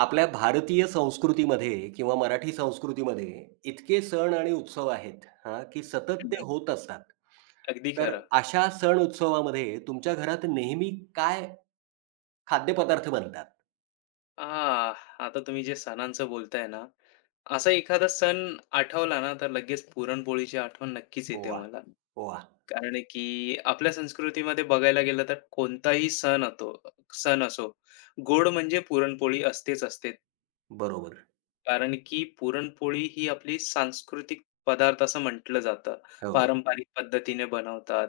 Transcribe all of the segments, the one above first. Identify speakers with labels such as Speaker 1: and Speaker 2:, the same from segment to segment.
Speaker 1: आपल्या भारतीय संस्कृतीमध्ये किंवा मराठी संस्कृतीमध्ये इतके सण आणि उत्सव आहेत हां, की सतत
Speaker 2: हं,
Speaker 1: ते होत असतात.
Speaker 2: अगदी
Speaker 1: तर
Speaker 2: खरं.
Speaker 1: अशा सण उत्सवामध्ये तुमच्या घरात नेहमी काय खाद्यपदार्थ बनतात?
Speaker 2: आह! आता तुम्ही जे सणांचं बोलताय ना, असा एखादा सण आठवला ना, तर लगेच पुरणपोळीची आठवण नक्कीच येते
Speaker 1: वाह!
Speaker 2: मला.
Speaker 1: वाह!
Speaker 2: कारण आहे की आपल्या संस्कृतीमध्ये बघायला गेलं तर कोणताही सण असो, गोड म्हणजे पुरणपोळी असतेच असते.
Speaker 1: बरोबर.
Speaker 2: कारण की पुरणपोळी ही आपली सांस्कृतिक पदार्थ असं म्हटलं जातं.
Speaker 1: हो,
Speaker 2: पारंपरिक पद्धतीने बनवतात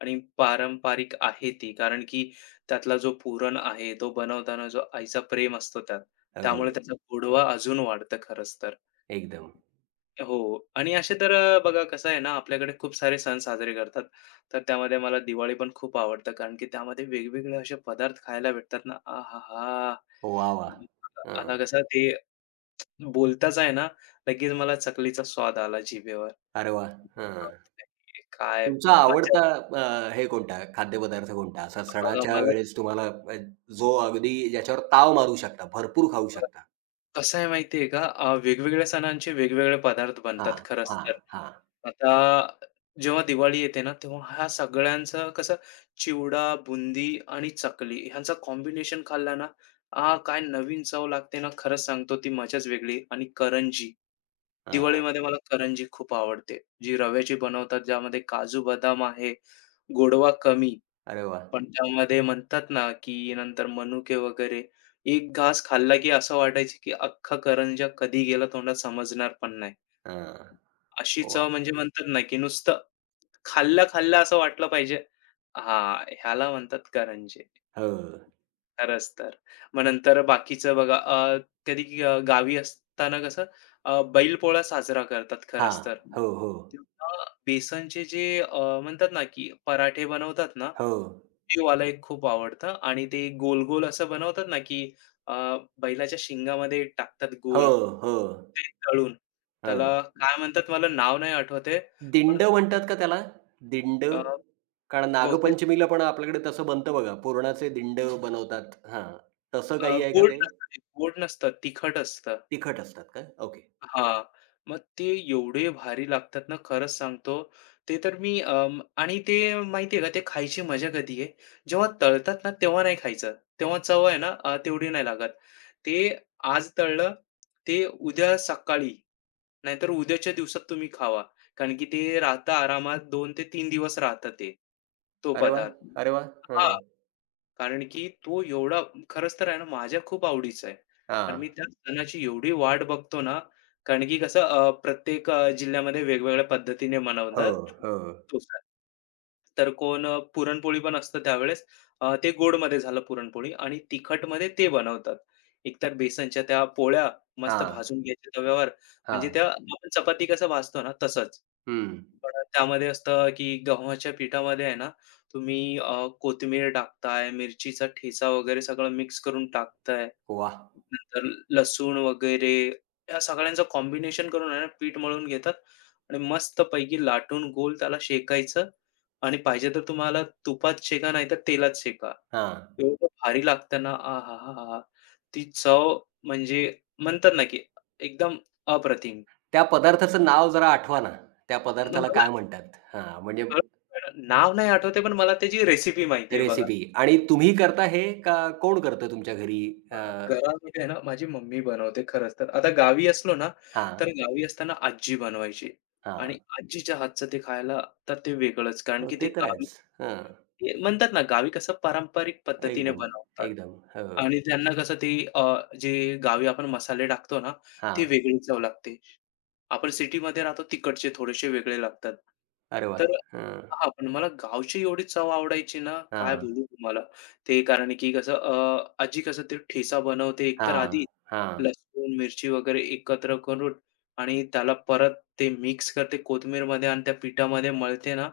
Speaker 2: आणि पारंपरिक आहे ती. कारण की त्यातला जो पुरण आहे, तो बनवताना जो आईचा प्रेम असतो त्यात, त्यामुळे
Speaker 1: हो.
Speaker 2: त्याचा गोडवा अजून वाढतं खरंच तर.
Speaker 1: एकदम.
Speaker 2: हो, आणि असे तर बघा कसं आहे ना, आपल्याकडे खूप सारे सण साजरे करतात. तर त्यामध्ये मला दिवाळी पण खूप आवडतं. कारण की त्यामध्ये वेगवेगळे असे पदार्थ खायला भेटतात ना, आहाहा!
Speaker 1: वाह! वाह!
Speaker 2: हं. आता
Speaker 1: हं.
Speaker 2: कसं ते बोलताच आहे ना, लगेच मला चकलीचा स्वाद आला जिभेवर.
Speaker 1: अरे वाह! हं.
Speaker 2: बापरे! काय
Speaker 1: तुमचा
Speaker 2: मजा!
Speaker 1: आवडता हे कोणता खाद्यपदार्थ कोणता? असा
Speaker 2: बघा,
Speaker 1: सणाच्या
Speaker 2: मला
Speaker 1: वेळेस तुम्हाला अ, जो अगदी ज्याच्यावर ताव मारू शकता, भरपूर खाऊ
Speaker 2: मला-
Speaker 1: शकता?
Speaker 2: कसं आहे माहिती आहे का, वेगवेगळ्या सणांचे वेगवेगळे पदार्थ बनतात
Speaker 1: हां,
Speaker 2: खरंच
Speaker 1: हां,
Speaker 2: तर.
Speaker 1: हां.
Speaker 2: आता जेव्हा दिवाळी येते ना, तेव्हा ह्या सगळ्यांचं कसं चिवडा, बुंदी आणि चकली ह्यांचं कॉम्बिनेशन खाल्ला ना, आहा! काय नवीन चव लागते ना, खरंच सांगतो ती मजाच वेगळी, आणि करंजी.
Speaker 1: हां.
Speaker 2: दिवाळीमध्ये मला करंजी खूप आवडते. जी रव्याची बनवतात ज्यामध्ये काजू, बदाम आहे, गोडवा कमी,
Speaker 1: अरे वाह!
Speaker 2: पण त्यामध्ये म्हणतात ना, की नंतर मनुके वगैरे. एक घास खाल्ला की असं वाटायचं, की अख्खा करंजा कधी गेला तोंडात समजणार पण नाही.
Speaker 1: हां.
Speaker 2: अशी चव
Speaker 1: वाह!
Speaker 2: म्हणजे म्हणतात ना, की नुसतं खाल्ला-खाल्ला असं वाटलं पाहिजे. हां, ह्याला म्हणतात करंजे.
Speaker 1: हो.
Speaker 2: खरंच तर. मग नंतर बाकीचं बघा, कधी गावी असताना कसं बैलपोळा साजरा करतात
Speaker 1: हां.
Speaker 2: खरंच तर.
Speaker 1: हो, हो.
Speaker 2: तेव्हा बेसनचे जे म्हणतात ना, की पराठे बनवतात ना,
Speaker 1: हो.
Speaker 2: ते मला एक खूप आवडतं आणि ते गोल-गोल असं बनवतात ना, की अ, बैलाच्या शिंगामध्ये टाकतात
Speaker 1: हो,
Speaker 2: गोल
Speaker 1: हो.
Speaker 2: ते तळून.
Speaker 1: हो.
Speaker 2: त्याला काय म्हणतात मला नाव नाही आठवत, पण
Speaker 1: दिंड म्हणतात का त्याला? दिंड?
Speaker 2: अ,
Speaker 1: कारण
Speaker 2: बहुतेक
Speaker 1: नागपंचमीला पण आपल्याकडे तसं बनतं बघा. पुरणाचे दिंड बनवतात. हां. तसं काही आहे का
Speaker 2: गोड
Speaker 1: ते?
Speaker 2: नसतं ते, गोड नसतं, तिखट असतं.
Speaker 1: तिखट असतात का? ओके.
Speaker 2: हां. मग ते एवढे भारी लागतात ना, खरंच सांगतो. ते तर मी, आणि ते माहिती का, ते खायची मजा कधी आहे, जेव्हा तळतात ना, तेव्हा नाही खायचं. तेव्हा चव आहे ना, तेवढी नाही लागत. ते आज तळलं, ते उद्या सकाळी नाहीतर उद्याच्या दिवसात तुम्ही खावा. कारण की ते राहतं आरामात, 2 ते 3 दिवस राहतं ते, तो
Speaker 1: अरे वाह!
Speaker 2: पदार्थ.
Speaker 1: अरे वाह! हां.
Speaker 2: कारण की तो एवढा खरंच तर आहे ना, माझ्या खूप आवडीचा आहे आणि
Speaker 1: हां.
Speaker 2: मी त्या सणाची एवढी वाट बघतो ना, कारण की कसं, प्रत्येक जिल्ह्यामध्ये वेगवेगळ्या पद्धतीने
Speaker 1: हो,
Speaker 2: मनवतात
Speaker 1: हो.
Speaker 2: तो सण. तर कोण, पुरणपोळी पण असतं त्यावेळेस. ते गोडमध्ये झालं पुरणपोळी, आणि तिखटमध्ये ते बनवतात. एकतर बेसनच्या त्या पोळ्या मस्त
Speaker 1: हां,
Speaker 2: भाजून घ्यायच्या तव्यावर. म्हणजे
Speaker 1: हां.
Speaker 2: त्या आपण चपाती कसं भाजतो ना तसंच.
Speaker 1: हं.
Speaker 2: पण त्यामध्ये असतं की गव्हाच्या पिठामध्ये आहे ना, तुम्ही कोथिंबीर टाकताय, मिरचीचा ठेचा वगैरे सगळं मिक्स करून टाकताय.
Speaker 1: वाह!
Speaker 2: नंतर लसूण वगैरे या सगळ्यांचं कॉम्बिनेशन करून आहे ना, पीठ मळून घेतात आणि मस्तपैकी लाटून गोल त्याला शेकायचं आणि पाहिजे तर तुम्हाला तुपात शेका नाहीतर तेलात शेका.
Speaker 1: हां.
Speaker 2: एवढं भारी लागतं ना, आहाहाहा! ती चव म्हणजे म्हणतात ना, की एकदम अप्रतिम.
Speaker 1: त्या पदार्थाचं नाव जरा आठवा ना. त्या पदार्थाला
Speaker 2: मला
Speaker 1: काय म्हणतात? हां. म्हणजे
Speaker 2: नाव नाही आठवत आहे, पण मला त्याची रेसिपी माहिती आहे बघा.
Speaker 1: रेसिपी आणि तुम्ही करता हे का कोण करतं तुमच्या घरी? अ,
Speaker 2: घरामध्ये आहे ना, माझी मम्मी बनवते खरंच तर. आता गावी असलो ना,
Speaker 1: हां,
Speaker 2: तर गावी असताना आजी बनवायची
Speaker 1: हां.
Speaker 2: आणि आजीच्या हातचं ते खायला तर ते वेगळंच, कारण
Speaker 1: हो,
Speaker 2: की ते
Speaker 1: ते तर
Speaker 2: गावी
Speaker 1: आहेच. हं.
Speaker 2: ते म्हणतात ना, गावी कसं पारंपरिक पद्धतीने
Speaker 1: एकदम,
Speaker 2: बनवतात
Speaker 1: एकदम. हो.
Speaker 2: आणि त्यांना कसं ते, जे गावी आपण मसाले टाकतो ना,
Speaker 1: हां.
Speaker 2: ते वेगळी चव लागते. आपण सिटीमध्ये राहतो, तिकडचे थोडेसे वेगळे लागतात.
Speaker 1: अरे वाह!
Speaker 2: तर
Speaker 1: हं.
Speaker 2: हां, पण मला गावची एवढी चव आवडायची ना, काय
Speaker 1: हां,
Speaker 2: बोलू तुम्हाला. ते कारण की कसं, आजी कसं ते ठेचा बनवते, एकतर
Speaker 1: हां,
Speaker 2: आधी
Speaker 1: हां,
Speaker 2: लसूण, मिरची वगैरे एकत्र करून आणि त्याला परत ते मिक्स करते कोथिंबीरमध्ये आणि त्या पिठामध्ये मळते ना,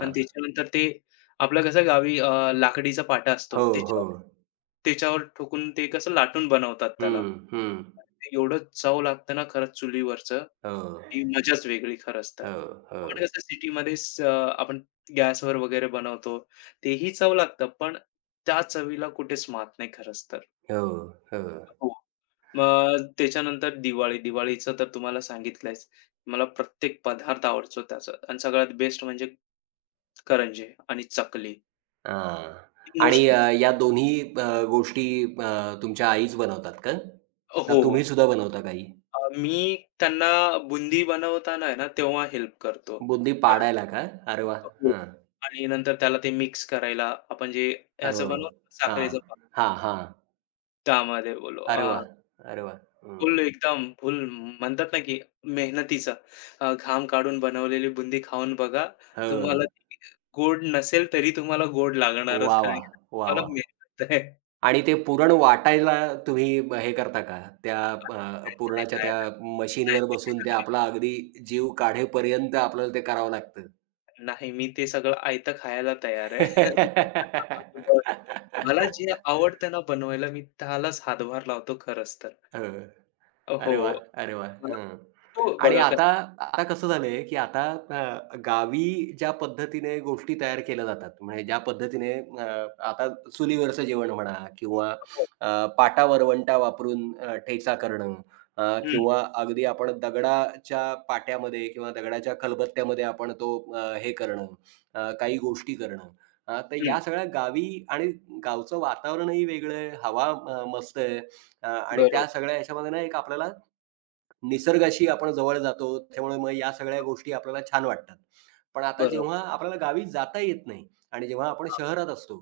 Speaker 2: आणि त्याच्यानंतर ते आपलं कसं गावी, लाकडीचा पाटा असतो
Speaker 1: हो, हो.
Speaker 2: त्याच्यावर त्याच्यावर ठोकून ते कसं लाटून बनवतात
Speaker 1: हं,
Speaker 2: त्याला.
Speaker 1: हं.
Speaker 2: ते एवढं चव लागतं ना, खरंच चुलीवरचं.
Speaker 1: हो,
Speaker 2: ती मजाच वेगळी खरंच तर.
Speaker 1: हो,
Speaker 2: आपण
Speaker 1: हो,
Speaker 2: कसं सिटीमध्ये, आपण गॅसवर वगैरे बनवतो. तेही चव लागतं, पण त्या चवीला कुठेच मात नाही खरंच तर.
Speaker 1: हो, हो.
Speaker 2: हो. मग त्याच्यानंतर दिवाळी. दिवाळीचं तर तुम्हाला सांगितलंयच. मला प्रत्येक पदार्थ आवडतो त्याचा आणि सगळ्यात बेस्ट म्हणजे करंजे आणि चकली.
Speaker 1: हां. आणि
Speaker 2: मोस्टली
Speaker 1: या दोन्ही गोष्टी अ, तुमच्या आईच बनवतात का? का
Speaker 2: हो.
Speaker 1: तुम्ही सुद्धा बनवता काही?
Speaker 2: मी त्यांना बुंदी बनवताना आहे ना, तेव्हा हेल्प करतो.
Speaker 1: बुंदी
Speaker 2: कारण
Speaker 1: पाडायला का? अरे वाह!
Speaker 2: हो.
Speaker 1: हं.
Speaker 2: आणि नंतर त्याला ते मिक्स करायला आपण जे
Speaker 1: हो.
Speaker 2: ह्याचं बनवतो ना
Speaker 1: हां.
Speaker 2: साखरेचं,
Speaker 1: हां, हां.
Speaker 2: त्यामध्ये बोललो,
Speaker 1: अरे वाह! अरे वाह! हं.
Speaker 2: फुल एकदम फुल म्हणतात ना, की मेहनतीचा, घाम काढून बनवलेली बुंदी खाऊन बघा. तुम्हाला
Speaker 1: हो.
Speaker 2: ती गोड नसेल तरी तुम्हाला गोड
Speaker 1: वाह,
Speaker 2: लागणारच, कारण
Speaker 1: वाह!
Speaker 2: की
Speaker 1: वाह,
Speaker 2: तुम्हाला
Speaker 1: वाह!
Speaker 2: मेहनत आहे. नाही,
Speaker 1: आणि ते पुरण वाटायला तुम्ही हे करता का? त्या पुरणाच्या त्या
Speaker 2: नाही,
Speaker 1: मशीनवर
Speaker 2: नाही,
Speaker 1: बसून ते आपला अगदी जीव काढेपर्यंत आपल्याला ते करावं लागतं.
Speaker 2: नाही. नाही, मी ते सगळं आयतं खायला तयार आहे. मला जे आवडतं ना बनवायला, मी त्यालाच हातभार लावतो खरंच तर.
Speaker 1: हं.
Speaker 2: हो.
Speaker 1: अरे वाह! अरे वाह!
Speaker 2: मला
Speaker 1: हं.
Speaker 2: हो,
Speaker 1: आणि
Speaker 2: बघा कसं
Speaker 1: आता
Speaker 2: आहे.
Speaker 1: आता कसं झालंय, की आता गावी ज्या पद्धतीने गोष्टी तयार केल्या जातात, म्हणजे ज्या पद्धतीने आता चुलीवरचं जेवण म्हणा किंवा
Speaker 2: हो.
Speaker 1: पाटा वरवंटा वापरून ठेचा करणं
Speaker 2: हं,
Speaker 1: किंवा अगदी आपण दगडाच्या पाट्यामध्ये किंवा दगडाच्या खलबत्त्यामध्ये आपण तो हे करणं, काही गोष्टी करणं. तर
Speaker 2: हं.
Speaker 1: या सगळ्या गावी आणि गावचं वातावरणही वेगळं आहे, हवा मस्त आहे. आणि त्या
Speaker 2: बरोबर,
Speaker 1: सगळ्या ह्याच्यामध्ये ना एक आपल्याला निसर्गाशी आपण जवळ जातो. त्यामुळे मग या सगळ्या गोष्टी आपल्याला छान वाटतात. पण आता
Speaker 2: बरोबर.
Speaker 1: जेव्हा आपल्याला गावी जाता येत नाही आणि जेव्हा आपण
Speaker 2: हां.
Speaker 1: शहरात असतो,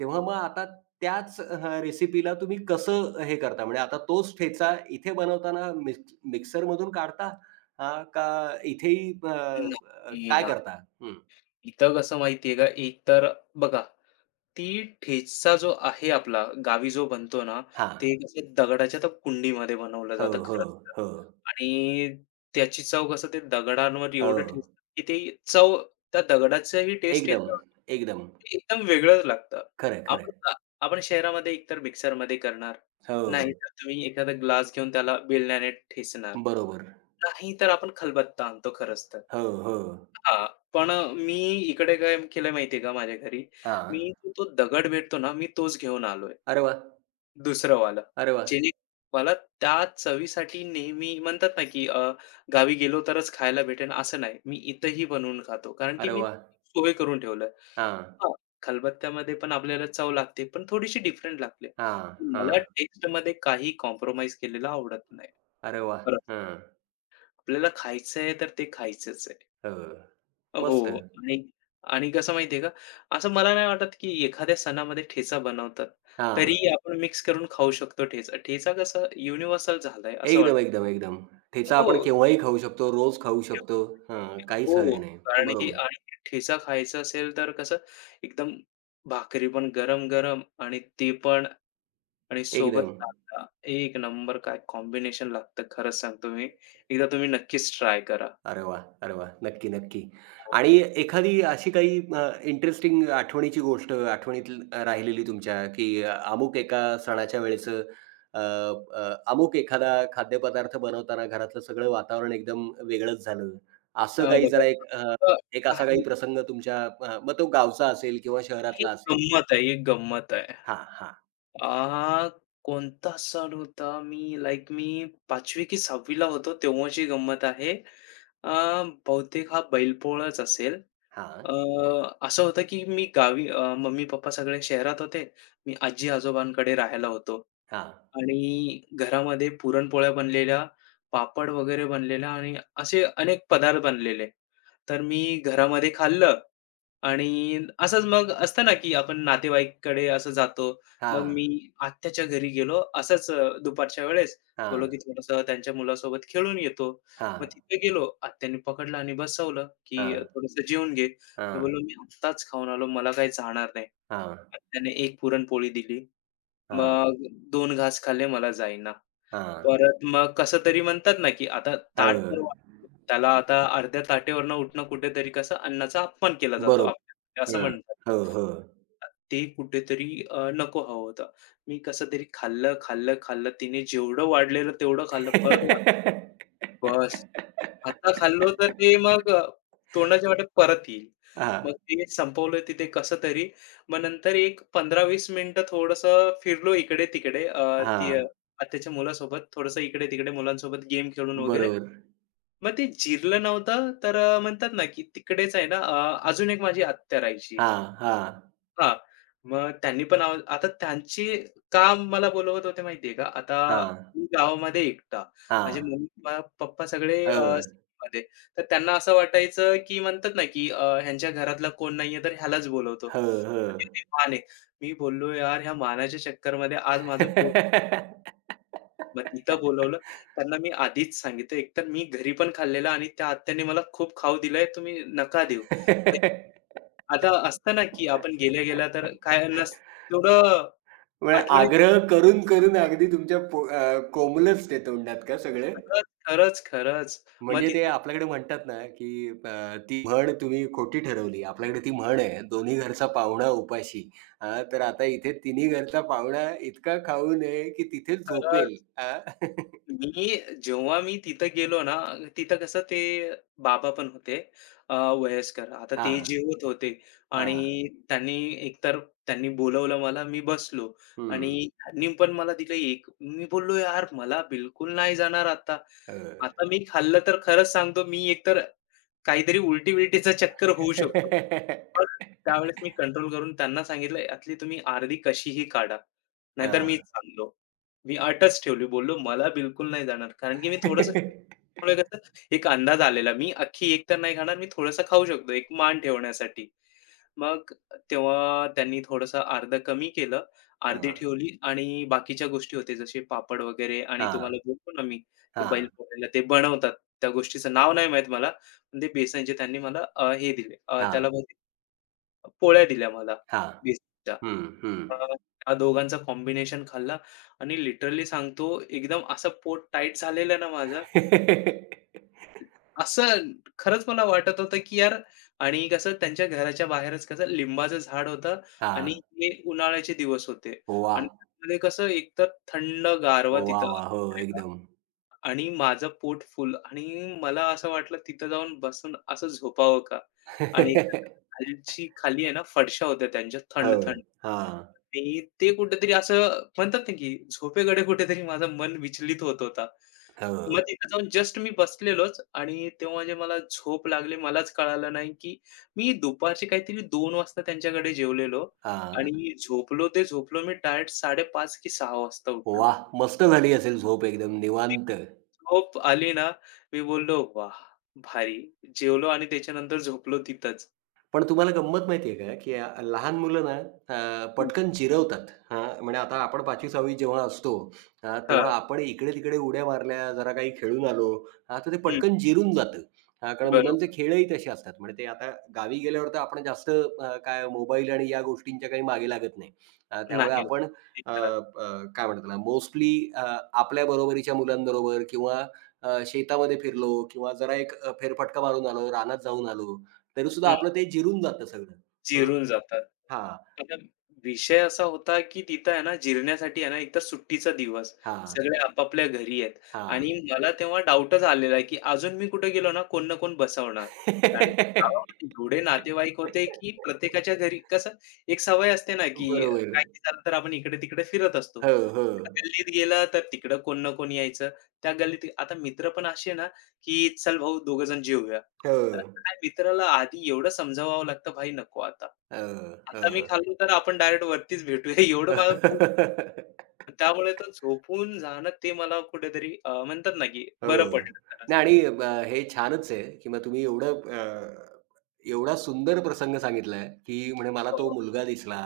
Speaker 1: तेव्हा मग आता त्याच रेसिपीला तुम्ही कसं हे करता? म्हणजे आता तोच ठेचा इथे बनवताना मिक्सरमधून काढता? हां, का इथेही अ, अ,
Speaker 2: नाही,
Speaker 1: काय
Speaker 2: नाही.
Speaker 1: करता? हं.
Speaker 2: इथं कसं माहितीये का, एक तर बघा, ती ठेचा जो आहे आपला, गावी जो बनतो ना,
Speaker 1: हां.
Speaker 2: ते कसं दगडाच्या त्या कुंडीमध्ये बनवलं
Speaker 1: हो,
Speaker 2: जातं
Speaker 1: हो,
Speaker 2: खरंच तर,
Speaker 1: हो,
Speaker 2: आणि त्याची चव कसं ते दगडांवर
Speaker 1: हो.
Speaker 2: एवढं ठेचतात, की ते चव त्या दगडाचंही टेस्ट
Speaker 1: एकदम,
Speaker 2: येतं.
Speaker 1: एकदम.
Speaker 2: ते एकदम वेगळंच लागतं.
Speaker 1: खरंय,
Speaker 2: आपण
Speaker 1: खरंय.
Speaker 2: का आपण शहरामध्ये एकतर मिक्सरमध्ये करणार,
Speaker 1: हो,
Speaker 2: नाहीतर तुम्ही एखादा ग्लास घेऊन त्याला बेलण्याने ठेचणार,
Speaker 1: बरोबर.
Speaker 2: नाहीतर आपण खलबत्ता आणतो खरंच तर.
Speaker 1: हो, हो.
Speaker 2: हां, पण मी इकडे काय केलंय माहितीये का माझ्या घरी,
Speaker 1: हां.
Speaker 2: मी जो तो दगड भेटतो ना, मी तोच घेऊन आलोय,
Speaker 1: अरे वाह!
Speaker 2: दुसरं वाला,
Speaker 1: अरे वाह!
Speaker 2: जेणे मला त्या चवीसाठी नेहमी म्हणतात ना, की गावी गेलो तरच खायला भेटेन असं नाही. मी इथंही बनवून खातो, कारण की
Speaker 1: अरे
Speaker 2: मी
Speaker 1: वाह!
Speaker 2: सोय करून ठेवलंय.
Speaker 1: हां,
Speaker 2: हां, खलबत्त्यामध्ये पण आपल्याला चव लागते, पण थोडीशी डिफरंट लागते.
Speaker 1: हां,
Speaker 2: मला
Speaker 1: हां.
Speaker 2: टेस्टमध्ये काही कॉम्प्रोमाईज केलेलं आवडत नाही.
Speaker 1: अरे वाह!
Speaker 2: खरंच.
Speaker 1: हं,
Speaker 2: आपल्याला खायचं आहे, तर ते खायचंच आहे.
Speaker 1: हं. मस्त.
Speaker 2: हो. आणि आणि कसं माहिती आहे का, असं मला नाही वाटत की एखाद्या सणामध्ये ठेचा बनवतात. तरी
Speaker 1: हां.
Speaker 2: आपण मिक्स करून खाऊ शकतो ठेचा. ठेचा कसं युनिव्हर्सल झालाय असं वाटतं.
Speaker 1: एकदम, एकदम, एकदम. ठेचा आपण
Speaker 2: हो.
Speaker 1: केव्हाही खाऊ शकतो, रोज खाऊ शकतो. हां, काहीच
Speaker 2: हो.
Speaker 1: हरज नाही.
Speaker 2: कारण की,
Speaker 1: बरोबर.
Speaker 2: आणि ठेचा खायचा असेल तर कसं एकदम भाकरी पण गरम-गरम, आणि ते पण, आणि सोबत
Speaker 1: एकदम.
Speaker 2: कांदा. एक नंबर काय कॉम्बिनेशन लागतं, खरंच सांगतो मी. एकदा तुम्ही नक्कीच ट्राय करा.
Speaker 1: अरे वाह! अरे वाह! नक्की, नक्की.
Speaker 2: हो.
Speaker 1: आणि एखादी अशी काही इंटरेस्टिंग आठवणीची गोष्ट आठवणीत राहिलेली तुमच्या, की अमुक एका सणाच्या वेळेचं अ, अ, अमुक एखादा खाद्यपदार्थ बनवताना घरातलं सगळं वातावरण एकदम वेगळंच झालं. असं काही
Speaker 2: बघा.
Speaker 1: जरा
Speaker 2: अ,
Speaker 1: एक असा
Speaker 2: नाही.
Speaker 1: काही प्रसंग तुमच्या मग तो गावचा असेल किंवा
Speaker 2: ही एक
Speaker 1: शहरातला असेल.
Speaker 2: गंमत आहे, ही एक गंमत आहे.
Speaker 1: हां, हां,
Speaker 2: आ, कोणता सण होता? मी 5वी की 6वी होतो तेव्हाची गंमत आहे. अ, बहुतेक हा बैलपोळाच असेल.
Speaker 1: हां,
Speaker 2: अ, असं होतं की मी गावी, मम्मी-पप्पा सगळे शहरात होते. मी आजी-आजोबांकडे राहायला होतो. आणि घरामध्ये पुरणपोळ्या बनलेल्या, पापड वगैरे बनलेला आणि असे अनेक पदार्थ बनलेले. तर मी घरामध्ये खाल्लं. आणि असंच मग असतं ना, की आपण नातेवाईककडे असं जातो. मग
Speaker 1: हां,
Speaker 2: मी आत्याच्या घरी गेलो. असंच, दुपारच्या वेळेस
Speaker 1: हां,
Speaker 2: बोललो, की थोडंसं त्यांच्या मुलासोबत खेळून येतो.
Speaker 1: हां,
Speaker 2: मग तिथे गेलो. आत्याने पकडलं आणि बसवलं, की
Speaker 1: हां, हां,
Speaker 2: जेवून घे. मी
Speaker 1: हां,
Speaker 2: बोललो, "मी आत्ताच खाऊन आलो. मला काही जाणार नाही."
Speaker 1: हां,
Speaker 2: आत्याने एक पुरणपोळी दिली.
Speaker 1: हां,
Speaker 2: मग दोन घास खाल्ले, मला जाईना.
Speaker 1: हां.
Speaker 2: परत मग कसं तरी म्हणतात ना, की आता
Speaker 1: हो,
Speaker 2: ताट तर वाढतं. त्याला आता अर्ध्या ताटेवरनं उठणं कुठेतरी कसं अन्नाचा अपमान केला जातो
Speaker 1: बरोबर.
Speaker 2: आपल्यामध्ये असं
Speaker 1: हं.
Speaker 2: म्हणतात.
Speaker 1: हो, हो.
Speaker 2: ते कुठेतरी, नको हवं होतं. मी कसं तरी खाल्लं, खाल्लं, खाल्लं. तिने जेवढं वाढलेलं तेवढं खाल्लं. परत वाढ बस. आता खाल्लो तर ते मग, तोंडाच्या वाटेत परत येईल.
Speaker 1: हां,
Speaker 2: मग ते संपवलं तिथे कसं तरी. मग नंतर एक 15-20 मिनिटं थोडंसं फिरलो इकडे-तिकडे,
Speaker 1: हां.
Speaker 2: आत्याच्या मुलासोबत थोडंसं इकडे-तिकडे मुलांसोबत गेम खेळून वगैरे.
Speaker 1: बरोबर.
Speaker 2: मग ते जिरलं नव्हतं तर, म्हणतात ना, की तिकडेच आहे ना, अजून एक माझी आत्या राहायची.
Speaker 1: हां, हां,
Speaker 2: हां. मग त्यांनी पण आवाज, आता त्यांचे का मला बोलवत होते माहिती आहे का? आता
Speaker 1: हां,
Speaker 2: मी गावामध्ये एकटा.
Speaker 1: हां.
Speaker 2: माझे मम्मी, पप्पा सगळे,
Speaker 1: हो,
Speaker 2: सिटीमध्ये. तर त्यांना असं वाटायचं, की म्हणतात ना, की ह्यांच्या घरातला कोण नाहीये तर ह्यालाच बोलवतो.
Speaker 1: हो, हो.
Speaker 2: म्हणजे ते मान आहे. मी बोललो, "यार, ह्या मानाच्या चक्करमध्ये आज माझं पोट." मग तिथं बोलवलं. त्यांना मी आधीच सांगितलं, एकतर मी घरी पण खाल्लेलं आणि त्या आत्याने मला खूप खाऊ दिलंय, तुम्ही नका देऊ. आता असतं ना, की आपण गेल्या-गेल्या तर काय नस तेवढं
Speaker 1: म्हणजे
Speaker 2: आठवणीत.
Speaker 1: आग्रह करून, करून अगदी तुमच्या कोंबलंच ते तोंडात का सगळं?
Speaker 2: खरंच, खरंच, खरंच. मग
Speaker 1: म्हणजे ते
Speaker 2: तिथे,
Speaker 1: आपल्याकडे म्हणतात ना, की ती म्हण तुम्ही खोटी ठरवली. आपल्याकडे ती म्हण आहे, "दोन्ही घरचा पाहुणा उपाशी." हां, तर आता इथे तिन्ही घरचा पाहुणा इतका खाऊ नये, की तिथेच झोपेल.
Speaker 2: खरंच,
Speaker 1: हां.
Speaker 2: मी जेव्हा मी तिथं गेलो ना, तिथं कसं ते बाबा पण होते, अ, वयस्कर. आता ते
Speaker 1: हां,
Speaker 2: जिवंत होते आणि
Speaker 1: हां.
Speaker 2: त्यांनी एकतर त्यांनी बोलवलं मला, मी बसलो आणि
Speaker 1: हं.
Speaker 2: त्यांनी पण मला दिलं एक. मी बोललो, "यार मला बिलकुल नाही जाणार आता."
Speaker 1: होय.
Speaker 2: आता मी खाल्लं तर खरंच सांगतो मी, एकतर काहीतरी उलटी-बिलटीचा चक्कर होऊ शकतो. मग त्यावेळेस मी कंट्रोल करून त्यांना सांगितलं, "यातली तुम्ही अर्धी कशीही काढा. नाहीतर मीच
Speaker 1: हां.
Speaker 2: सांगतो." मी अटच ठेवली. बोललो, "मला बिलकुल नाही जाणार." कारण की मी थोडंसं त्यामुळे कसं एक अंदाज आलेला. मी अख्खी एक तर नाही खाणार. मी थोडंसं खाऊ शकतो, एक मान ठेवण्यासाठी. मग तेव्हा त्यांनी थोडंसं अर्धं कमी केलं, अर्धी
Speaker 1: हां,
Speaker 2: ठेवली आणि बाकीच्या गोष्टी होत्या जसे पापड वगैरे, आणि
Speaker 1: हां,
Speaker 2: तुम्हाला बोलतो ना मी, ते
Speaker 1: हां,
Speaker 2: बैल पोळ्याला ते बनवतात. त्या गोष्टीचं नाव नाही माहीत मला. पण ते बेसनचे त्यांनी मला, हे दिले, त्याला
Speaker 1: हां,
Speaker 2: पोळ्या दिल्या मला
Speaker 1: हां.
Speaker 2: बेसनच्या.
Speaker 1: हं, हं.
Speaker 2: अ, त्या दोघांचा कॉम्बिनेशन खाल्ला आणि लिटरली सांगतो एकदम असं पोट टाईट झालेलं ना माझं, असं खरंच मला वाटत होतं, की यार. आणि कसं त्यांच्या घराच्या बाहेरच कसं लिंबाचं झाड होतं आणि
Speaker 1: हां.
Speaker 2: हे उन्हाळ्याचे दिवस होते आणि
Speaker 1: वाह!
Speaker 2: त्यामध्ये कसं एकतर थंड गारवा
Speaker 1: वाह,
Speaker 2: तिथं,
Speaker 1: वाह! हो, एकदम.
Speaker 2: आणि माझं पोट फुल, आणि मला असं वाटलं तिथं जाऊन बसून असं झोपावं का? आणि खालची खाली आहे ना फरशा होत्या त्यांच्या
Speaker 1: हो.
Speaker 2: थंड-थंड.
Speaker 1: हां.
Speaker 2: आणि ते कुठेतरी असं म्हणतात ना, की झोपेकडे कुठेतरी माझं मन विचलित होत होता. मग
Speaker 1: हां.
Speaker 2: तिथे जाऊन जस्ट मी बसलेलोच आणि तेव्हा जे मला झोप लागली मलाच कळालं नाही, की मी दुपारचे काहीतरी 2 वाजता त्यांच्याकडे जेवलेलो
Speaker 1: हां.
Speaker 2: आणि झोपलो ते झोपलो मी डायरेक्ट 5:30 की 6 वाजता उठलो.
Speaker 1: वाह! मस्त झाली असेल झोप एकदम
Speaker 2: ती
Speaker 1: निवांत.
Speaker 2: झोप आली ना, मी बोललो, "वाह! भारी." जेवलो आणि त्याच्यानंतर झोपलो तिथंच.
Speaker 1: पण तुम्हाला गंमत माहिती आहे का, की लहान मुलं ना
Speaker 2: हं.
Speaker 1: पटकन जिरवतात. हां, म्हणजे आता आपण 5वी-6वी जेव्हा असतो, हां,
Speaker 2: हां.
Speaker 1: तेव्हा आपण इकडे-तिकडे उड्या मारल्या, जरा काही खेळून आलो, हां, तर ते
Speaker 2: हं.
Speaker 1: पटकन जिरून जातं. हां, कारण मुलांचे
Speaker 2: बरोबर.
Speaker 1: खेळही तसे असतात. म्हणजे ते आता गावी गेल्यावर तर आपण जास्त काय मोबाईल आणि या गोष्टींच्या काही मागे लागत नाही. त्यामुळे
Speaker 2: नाही.
Speaker 1: आपण
Speaker 2: ते
Speaker 1: अ,
Speaker 2: खरं.
Speaker 1: अ, काय म्हणतात मोस्टली आपल्या बरोबरीच्या मुलांबरोबर किंवा शेतामध्ये फिरलो किंवा जरा एक फेरफटका मारून आलो, रानात जाऊन आलो. तरी सुद्धा आपलं ते जिरून जातं सगळं. हं.
Speaker 2: जिरून जातात.
Speaker 1: हां,
Speaker 2: आता विषय असा होता, की तिथं आहे ना जिरण्यासाठी आहे ना एकतर सुट्टीचा दिवस.
Speaker 1: हां,
Speaker 2: सगळे आपापल्या घरी आहेत आणि
Speaker 1: हां.
Speaker 2: मला तेव्हा डाऊटच आलेला आहे, की अजून मी कुठे गेलो ना कोण ना कोण बसवणार. कारण की गावामध्ये एवढे नातेवाईक होते, की प्रत्येकाच्या घरी कसं एक सवय असते ना, की
Speaker 1: बरोबर.
Speaker 2: काही झालं तर आपण इकडे-तिकडे फिरत असतो.
Speaker 1: हो, हो.
Speaker 2: गल्लीत गेलं तर तिकडं कोण ना कोण यायचं. त्या गल्लीत आता मित्र पण असे ना, की चल भाऊ दोघं जण जेऊया.
Speaker 1: हो,
Speaker 2: अरे काय, मित्राला आधी एवढं समजावावं लागतं, "भाई नको आता.
Speaker 1: हो,
Speaker 2: आता मी
Speaker 1: हो.
Speaker 2: खाल्लो तर आपण डायरेक्ट वरतीच भेटूया." एवढं मला खूप, त्यामुळे तर झोपून जाणं ते मला कुठेतरी, म्हणतात ना, की
Speaker 1: हो.
Speaker 2: बरं पडलं खरंच तर.
Speaker 1: नाही
Speaker 2: असतं.
Speaker 1: आणि हे छानच आहे, की मग तुम्ही एवढं एवढा सुंदर प्रसंग सांगितलाय, की म्हणे मला तो
Speaker 2: हो.
Speaker 1: मुलगा दिसला.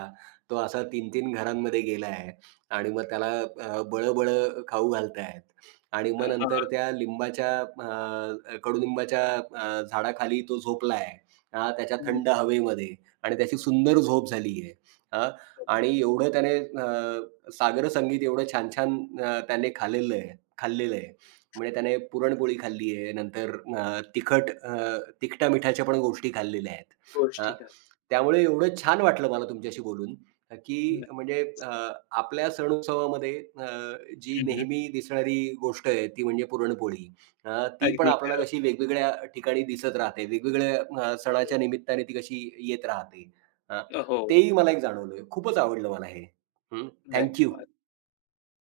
Speaker 1: तो असा 3-3 घरांमध्ये गेलाय आणि मग त्याला बळं-बळं खाऊ घालतायत आणि मग
Speaker 2: हां.
Speaker 1: नंतर त्या लिंबाच्या कडुलिंबाच्या झाडाखाली तो झोपलाय. हां, त्याच्या थंड हवेमध्ये आणि त्याची सुंदर झोप झाली आहे. आणि एवढं त्याने सागर संगीत एवढं छान-छान त्याने खाल्लेलं आहे. म्हणजे त्याने पुरणपोळी खाल्ली आहे, नंतर तिखट तिखटा-मिठाच्या पण गोष्टी खाल्लेल्या आहेत.
Speaker 2: गोष्टी
Speaker 1: हां,
Speaker 2: कर.
Speaker 1: त्यामुळे एवढं छान वाटलं मला तुमच्याशी बोलून, की
Speaker 2: नक्कीच.
Speaker 1: म्हणजे आपल्या सण-उत्सवामध्ये जी
Speaker 2: हं,
Speaker 1: नेहमी दिसणारी गोष्ट आहे, ती म्हणजे पुरणपोळी. ती पण
Speaker 2: अगदी
Speaker 1: आपल्याला
Speaker 2: खरं.
Speaker 1: कशी वेगवेगळ्या ठिकाणी दिसत राहते, वेगवेगळ्या सणाच्या निमित्ताने ती कशी येत राहते. हां,
Speaker 2: हो.
Speaker 1: तेही मला एक जाणवलं. खूपच आवडलं मला हे. हं,
Speaker 2: धन्यवाद.